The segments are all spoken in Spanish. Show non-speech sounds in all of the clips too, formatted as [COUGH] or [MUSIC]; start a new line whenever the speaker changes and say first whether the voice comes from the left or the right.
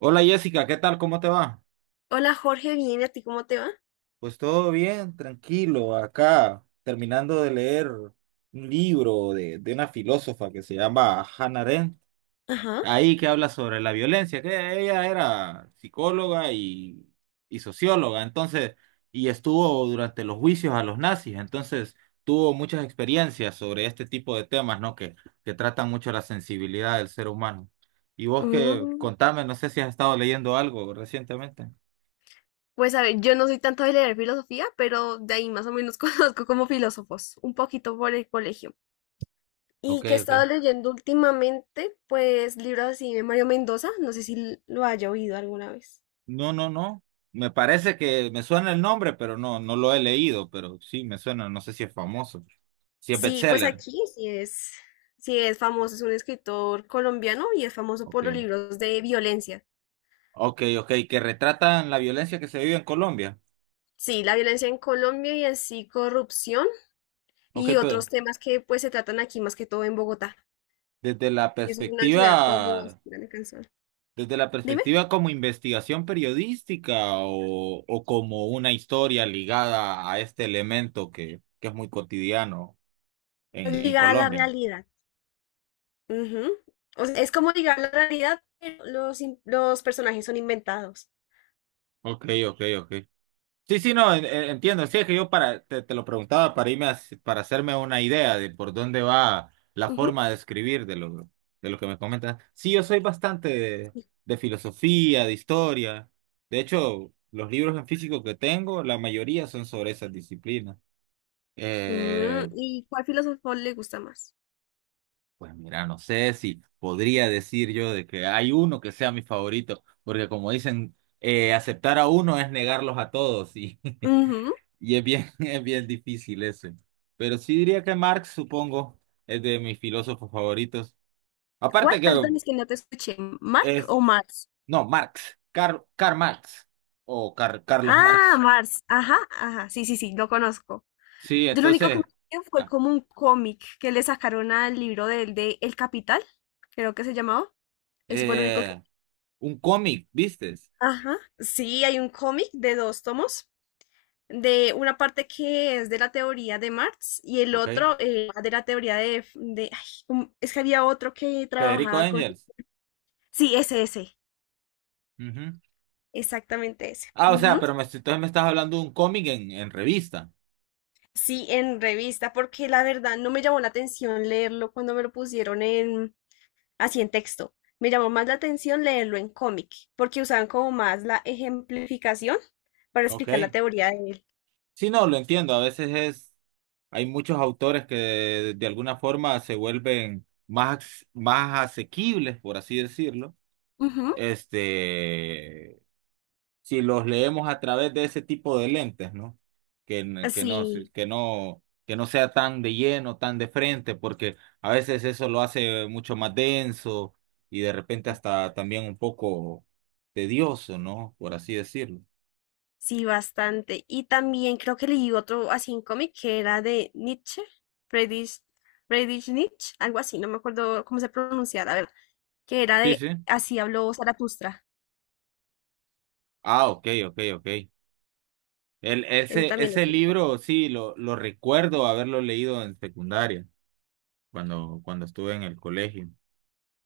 right: Hola Jessica, ¿qué tal? ¿Cómo te va?
left: Hola Jorge, bien, ¿y a ti cómo te va?
right: Pues todo bien, tranquilo, acá terminando de leer un libro de una filósofa que se llama Hannah Arendt,
left: Ajá.
right: ahí que habla sobre la violencia, que ella era psicóloga y socióloga, entonces, y estuvo durante los juicios a los nazis, entonces tuvo muchas experiencias sobre este tipo de temas, ¿no? Que tratan mucho la sensibilidad del ser humano. Y vos que
left: Mm,
right: contame, no sé si has estado leyendo algo recientemente.
left: pues a ver, yo no soy tanto de leer filosofía, pero de ahí más o menos [LAUGHS] conozco como filósofos, un poquito por el colegio.
right: Ok,
left: Y que he
right: ok.
left: estado leyendo últimamente, pues libros así de Mario Mendoza, no sé si lo haya oído alguna vez.
right: No, no, no. Me parece que me suena el nombre, pero no, no lo he leído, pero sí me suena, no sé si es famoso. Si es
left: Sí, pues
right: bestseller.
left: aquí sí es famoso, es un escritor colombiano y es famoso por
right: Ok.
left: los libros de violencia.
right: Ok, ok, que retratan la violencia que se vive en Colombia.
left: Sí, la violencia en Colombia y así corrupción
right: Ok,
left: y otros
right: pero
left: temas que pues se tratan aquí más que todo en Bogotá.
right: desde la
left: Es una ciudad como así
right: perspectiva,
left: era la canción.
right: desde la
left: Dime.
right: perspectiva como investigación periodística o como una historia ligada a este elemento que es muy cotidiano
left: Es
right: en
left: ligada a la
right: Colombia.
left: realidad. Ujú. O sea, es como ligada a la realidad, pero los personajes son inventados.
right: Ok, ok, ok. Sí, sí, no, entiendo. Sí, es que yo para, te lo preguntaba para hacerme una idea de por dónde va la
left: Ujú,
right: forma de escribir de lo que me comentas. Sí, yo soy bastante
left: sí.
right: de filosofía, de historia. De hecho, los libros en físico que tengo, la mayoría son sobre esas disciplinas.
left: Mm,
right: Eh,
left: ¿y cuál filósofo le gusta más?
right: pues mira, no sé si podría decir yo de que hay uno que sea mi favorito, porque como dicen, aceptar a uno es negarlos a todos. Y [LAUGHS]
left: Ujú.
right: Y es bien, [LAUGHS] es bien difícil ese. Pero sí diría que Marx, supongo, es de mis filósofos favoritos.
left: ¿Cuál?
right: Aparte que
left: Perdón, es que no te escuché. ¿Mark
right: es,
left: o Marx?
right: no, Marx, Karl, Karl Marx o Carlos
left: Ah,
right: Marx.
left: Marx. Ajá, ajá. Sí, sí, sí, lo conozco.
right: Sí,
left: Yo lo único que me
right: entonces,
left: acuerdo fue
right: ah,
left: como un cómic que le sacaron al libro del de El Capital, creo que se llamaba. Ese fue el único.
right: eh, un cómic, ¿vistes?
left: Ajá, sí, hay un cómic de dos tomos, de una parte que es de la teoría de Marx y el
right: Ok.
left: otro de la teoría de ay, es que había otro que
right: Federico
left: trabajaba con...
right: Engels.
left: Sí, ese,
right: Ujú.
left: exactamente ese.
right: Ah, o sea,
left: Ujú.
right: pero me, entonces me estás hablando de un cómic en revista.
left: Sí, en revista, porque la verdad no me llamó la atención leerlo cuando me lo pusieron en así en texto. Me llamó más la atención leerlo en cómic, porque usaban como más la ejemplificación para
right: Ok.
left: explicar la teoría de él.
right: Sí, no, lo entiendo. Hay muchos autores de alguna forma se vuelven más asequibles, por así decirlo.
left: Ujú.
right: Este, si los leemos a través de ese tipo de lentes, ¿no? Que, n- que no, se-
left: Así.
right: que no sea tan de lleno, tan de frente, porque a veces eso lo hace mucho más denso y de repente hasta también un poco tedioso, ¿no? Por así decirlo.
left: Sí, bastante. Y también creo que leí otro así en cómic que era de Nietzsche, Friedrich, Friedrich Nietzsche, algo así, no me acuerdo cómo se pronuncia, la verdad, que era
right: Sí,
left: de
right: sí.
left: Así habló Zaratustra.
right: Ah, ok, ok, ok.
left: Ese también lo
right: Ese
left: tengo.
right: libro, sí, lo recuerdo haberlo leído en secundaria, cuando estuve en el colegio.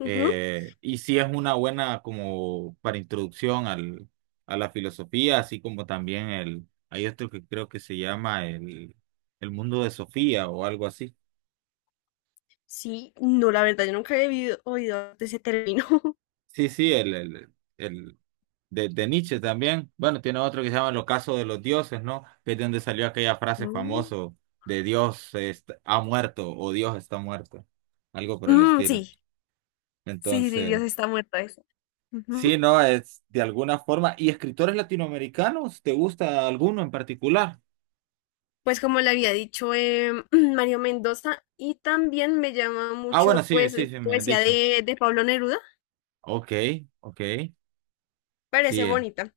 left: Ujú.
right: Y sí es una buena como para introducción a la filosofía, así como también el, hay otro que creo que se llama el mundo de Sofía o algo así.
left: Sí, no, la verdad, yo nunca había oído de ese término. [LAUGHS]
right: Sí, sí, de Nietzsche también. Bueno, tiene otro que se llama El ocaso de los dioses, ¿no? Que es de donde salió aquella frase
left: Mm,
right: famosa de ha muerto o Dios está muerto, algo por el
left: mm,
right: estilo.
left: sí, sí, sí, sí,
right: Entonces,
left: Dios está muerto eso.
right: sí,
left: Ujú.
right: no, es de alguna forma. ¿Y escritores latinoamericanos? ¿Te gusta alguno en particular?
left: Pues como le había dicho [CLEARS THROAT] Mario Mendoza, y también me llama
right: Ah, bueno,
left: mucho
right: sí,
left: pues
right: sí, sí, me has
left: poesía
right: dicho.
left: de Pablo Neruda.
right: Ok, ok,
left: Parece
right: sí, eh.
left: bonita.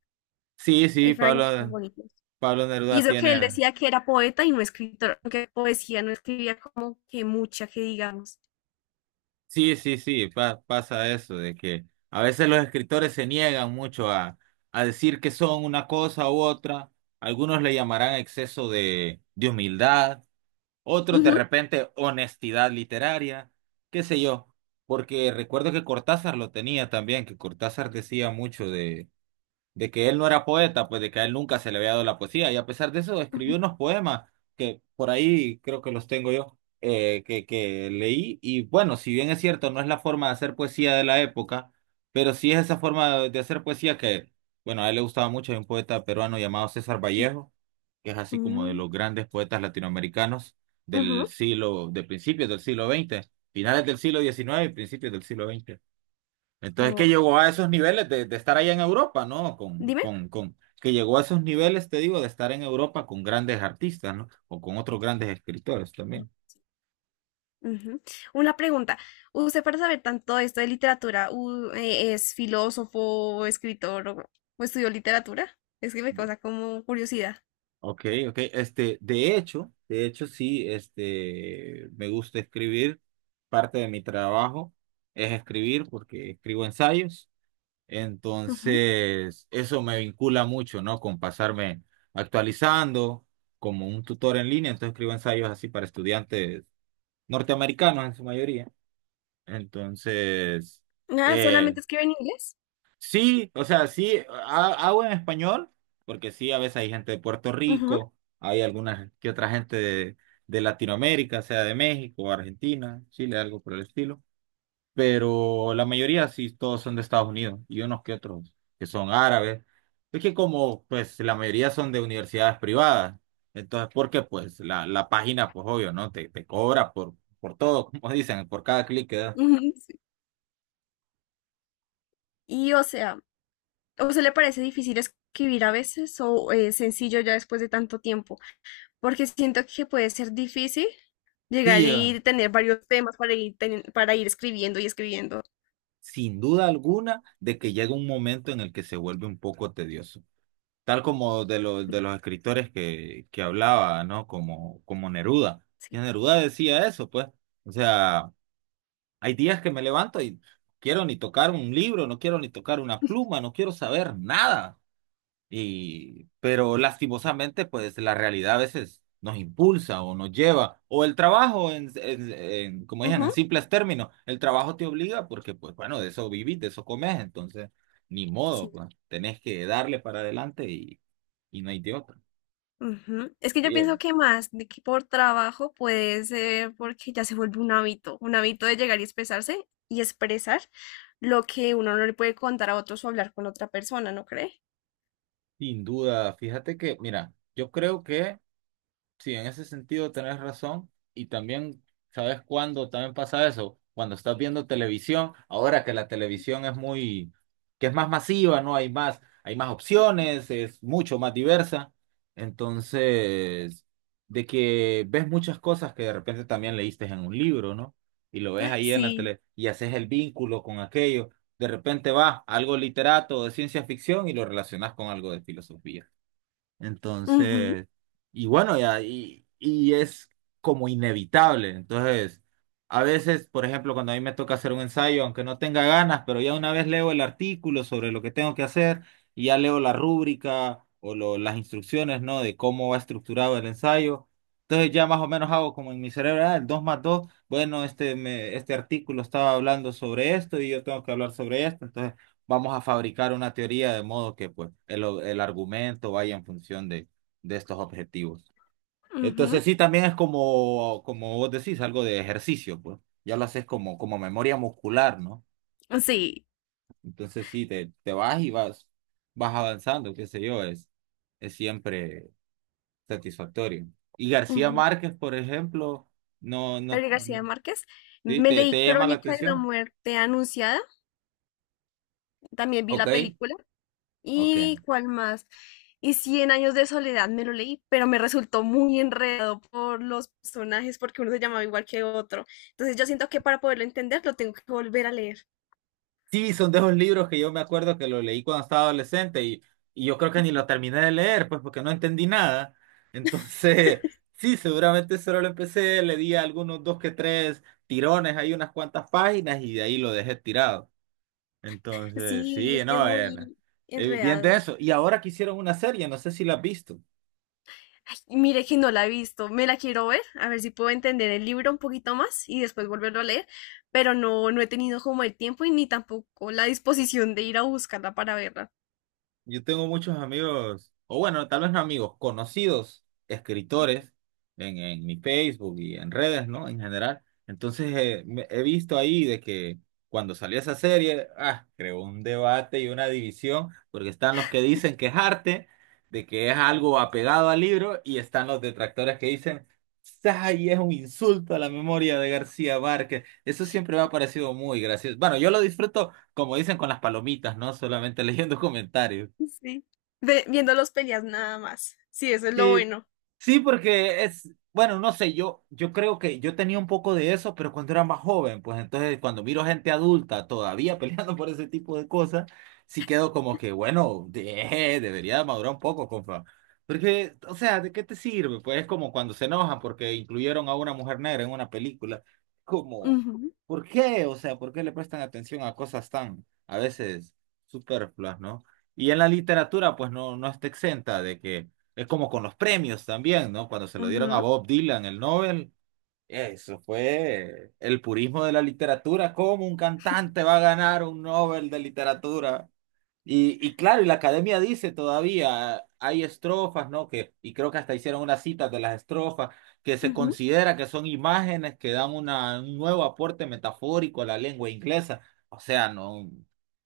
right: Sí, sí,
left: Hay fragmentos bonitos.
right: Pablo
left: Y
right: Neruda
left: eso que él
right: tiene.
left: decía que era poeta y no escritor, aunque poesía no escribía como que mucha, que digamos.
right: Sí, sí, sí, pasa eso, de que a veces los escritores se niegan mucho a decir que son una cosa u otra. Algunos le llamarán exceso de humildad, otros de
left: Ujú,
right: repente honestidad literaria, qué sé yo, porque recuerdo que Cortázar lo tenía también, que Cortázar decía mucho de que él no era poeta, pues de que a él nunca se le había dado la poesía, y a pesar de eso escribió
left: ujú,
right: unos poemas que por ahí creo que los tengo yo, que leí, y bueno, si bien es cierto, no es la forma de hacer poesía de la época, pero sí es esa forma de hacer poesía que, bueno, a él le gustaba mucho, hay un poeta peruano llamado César Vallejo, que es así como de
left: ujú,
right: los grandes poetas latinoamericanos del
left: ujú.
right: siglo, de principios del siglo XX, finales del siglo XIX y principios del siglo XX. Entonces que
left: Oh,
right: llegó a esos niveles de estar allá en Europa, ¿no?
left: dime.
right: Que llegó a esos niveles, te digo, de estar en Europa con grandes artistas, ¿no? O con otros grandes escritores también.
left: Ujú. Una pregunta. ¿Usted para saber tanto esto de literatura, es filósofo, escritor o estudió literatura? Es que me
right: De-
left: causa como curiosidad.
right: Ok, ok. Este, de hecho, sí, este, me gusta escribir. Parte de mi trabajo es escribir porque escribo ensayos.
left: Ujú.
right: Entonces, eso me vincula mucho, ¿no? Con pasarme actualizando como un tutor en línea. Entonces escribo ensayos así para estudiantes norteamericanos en su mayoría. Entonces,
left: Nada,
right: eh,
left: solamente escribe en inglés.
right: sí, o sea, sí, hago en español, porque sí, a veces hay gente de Puerto
left: Ujú,
right: Rico, hay alguna que otra gente de Latinoamérica, sea de México, Argentina, Chile, algo por el estilo, pero la mayoría sí, todos son de Estados Unidos y unos que otros que son árabes. Es que como pues la mayoría son de universidades privadas, entonces porque pues la página pues obvio, ¿no? Te cobra por todo, [LAUGHS] como dicen, por cada clic que das.
left: ujú. Sí. Y o sea, ¿o se le parece difícil escribir a veces o es sencillo ya después de tanto tiempo? Porque siento que puede ser difícil
right: Sí
left: llegar
right: llega,
left: y tener varios temas para ir, para ir escribiendo y escribiendo.
right: sin duda alguna, de que llega un momento en el que se vuelve un poco tedioso. Tal como los de los escritores que hablaba, ¿no? Como Neruda. Y
left: Sí.
right: Neruda decía eso, pues. O sea... Hay días que me levanto y quiero ni tocar un libro, no quiero ni tocar una pluma, no quiero saber nada. Y, pero lastimosamente, pues la realidad a veces nos impulsa o nos lleva, o el trabajo, como dicen,
left: Ujú,
right: en simples términos, el trabajo te obliga porque, pues bueno, de eso vivís, de eso comes, entonces, ni modo,
left: sí.
right: pues tenés que darle para adelante y no hay de otra.
left: Ujú. Es que yo pienso
right: Bien,
left: que más de que por trabajo puede ser porque ya se vuelve un hábito de llegar y expresarse y expresar lo que uno no le puede contar a otros o hablar con otra persona, ¿no cree?
right: sin duda, fíjate que, mira, yo creo que... Sí, en ese sentido tenés razón. Y también, ¿sabes cuándo también pasa eso? Cuando estás viendo televisión, ahora que la televisión es muy, que es más masiva, ¿no? Hay más opciones, es mucho más diversa. Entonces, de que ves muchas cosas que de repente también leíste en un libro, ¿no? Y lo ves
left: Ay,
right: ahí en la
left: sí.
right: tele y haces el vínculo con aquello. De repente vas a algo literato de ciencia ficción y lo relacionas con algo de filosofía.
left: Ujú,
right: Entonces, y bueno, ya, y es como inevitable. Entonces, a veces, por ejemplo, cuando a mí me toca hacer un ensayo, aunque no tenga ganas, pero ya una vez leo el artículo sobre lo que tengo que hacer y ya leo la rúbrica o las instrucciones, ¿no? De cómo va estructurado el ensayo. Entonces ya más o menos hago como en mi cerebro, ah, el 2 más 2 bueno, este, me, este artículo estaba hablando sobre esto y yo tengo que hablar sobre esto. Entonces vamos a fabricar una teoría de modo que pues el argumento vaya en función de estos objetivos. Entonces sí, también es como, como vos decís, algo de ejercicio, pues. Ya lo haces como, como memoria muscular, ¿no?
left: ujú. Sí.
right: Entonces sí, te vas y vas, vas avanzando, qué sé yo, es siempre satisfactorio. Y García
left: Ujú.
right: Márquez, por ejemplo, no, no,
left: Gabriel
right: no-
left: García Márquez.
right: sí,
left: Me leí
right: te llama la
left: Crónica de la
right: atención.
left: Muerte Anunciada, también vi
right: Ok,
left: la película.
right: ok.
left: ¿Y cuál más? Y Cien Años de Soledad me lo leí, pero me resultó muy enredado por los personajes, porque uno se llamaba igual que otro. Entonces yo siento que para poderlo entender lo tengo que volver a leer.
right: Sí, son de esos libros que yo me acuerdo que lo leí cuando estaba adolescente y yo creo que ni lo terminé de leer, pues porque no entendí nada. [LAUGHS] Entonces, sí, seguramente solo lo empecé, le di algunos dos que tres tirones, hay unas cuantas páginas y de ahí lo dejé tirado. Entonces,
left: Sí,
right: sí,
left: es que es
right: no, era,
left: muy
right: bien
left: enredado.
right: de
left: Sí.
right: eso. Y ahora que hicieron una serie, no sé si la has visto.
left: Ay, mire que no la he visto, me la quiero ver, a ver si puedo entender el libro un poquito más y después volverlo a leer, pero no, no he tenido como el tiempo y ni tampoco la disposición de ir a buscarla para verla.
right: Yo tengo muchos amigos, o bueno, tal vez no amigos, conocidos escritores en mi Facebook y en redes, ¿no? En general. Entonces, he visto ahí de que cuando salió esa serie, ah, creó un debate y una división, porque están los que dicen que es arte, de que es algo apegado al libro, y están los detractores que dicen, ¡ay, es un insulto a la memoria de García Márquez! Eso siempre me ha parecido muy gracioso. Bueno, yo lo disfruto, como dicen, con las palomitas, ¿no? Solamente [LAUGHS] leyendo comentarios.
left: Sí. Viendo los peleas nada más. Sí, eso es lo
right: Sí,
left: bueno.
right: sí, porque es, bueno, no sé, yo creo que yo tenía un poco de eso, pero cuando era más joven, pues entonces cuando miro gente adulta todavía [LAUGHS] peleando por ese tipo de cosas, sí quedo como que, bueno, debería madurar un poco, compa. Porque, o sea, ¿de qué te sirve? Pues es como cuando se enojan porque incluyeron a una mujer negra en una película. Como,
left: Ujú,
right: ¿por qué? O sea, ¿por qué le prestan atención a cosas tan, a veces, superfluas, ¿no? Y en la literatura, pues no, no está exenta de que es como con los premios también, ¿no? Cuando se lo dieron a
left: ujú,
right: Bob Dylan el Nobel, eso fue el purismo de la literatura. ¿Cómo un cantante va a ganar un Nobel de literatura? Y claro, y la academia dice todavía, hay estrofas, ¿no? Que, y creo que hasta hicieron una cita de las estrofas, que se
left: ujú,
right: considera que son imágenes que dan una, un nuevo aporte metafórico a la lengua inglesa. O sea, no.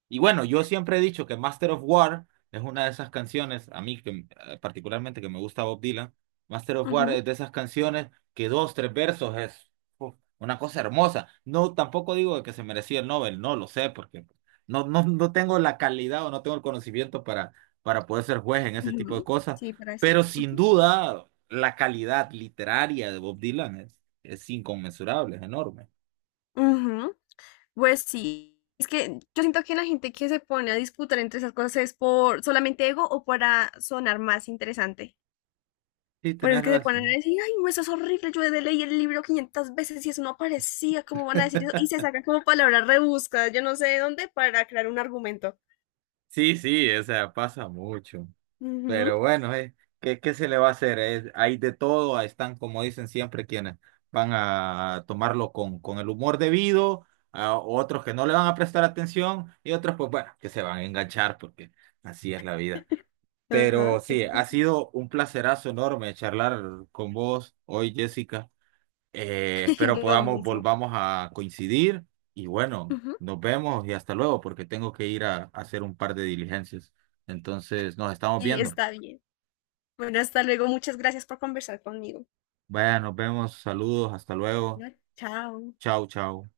right: Y bueno, yo siempre he dicho que Master of War es una de esas canciones, a mí que, particularmente que me gusta Bob Dylan, Master of War
left: ujú,
right: es de esas canciones que dos, tres versos es uf, una cosa hermosa. No, tampoco digo que se merecía el Nobel, no lo sé, porque no tengo la calidad o no tengo el conocimiento para poder ser juez en ese tipo de
left: ujú.
right: cosas,
left: Sí, para
right: pero
left: decirlo.
right: sin
left: Ujú,
right: duda la calidad literaria de Bob Dylan es inconmensurable, es enorme.
left: ujú. Pues sí. Es que yo siento que la gente que se pone a disputar entre esas cosas es por solamente ego o para sonar más interesante.
right: Sí,
left: Pero es
right: tenés
left: que se ponen a
right: razón.
left: decir, ay, no, eso es horrible, yo de leí el libro 500 veces y eso no aparecía, ¿cómo van a decir eso? Y se
right: [LAUGHS]
left: sacan como palabras rebuscadas, yo no sé de dónde, para crear un argumento.
right: Sí, sí, o sea, pasa mucho.
left: Ujú,
right: Pero bueno, ¿qué, qué se le va a hacer? Es- hay de todo, ahí están, como dicen siempre, quienes van a tomarlo con el humor debido, a otros que no le van a prestar atención y otros, pues bueno, que se van a enganchar porque así es la vida.
left: ajá,
right: Pero
left: es
right: sí, ha sido un placerazo enorme charlar con vos hoy, Jessica.
left: [LAUGHS]
right: Espero
left: lo
right: podamos,
left: mismo.
right: volvamos a coincidir y bueno,
left: Ujú,
right: nos vemos y hasta luego porque tengo que ir a hacer un par de diligencias. Entonces, nos estamos
left: y
right: viendo.
left: está bien. Bueno, hasta luego, muchas gracias por conversar conmigo.
right: Vaya, nos vemos, saludos, hasta luego.
left: Bueno, chao.
right: Chao, chao.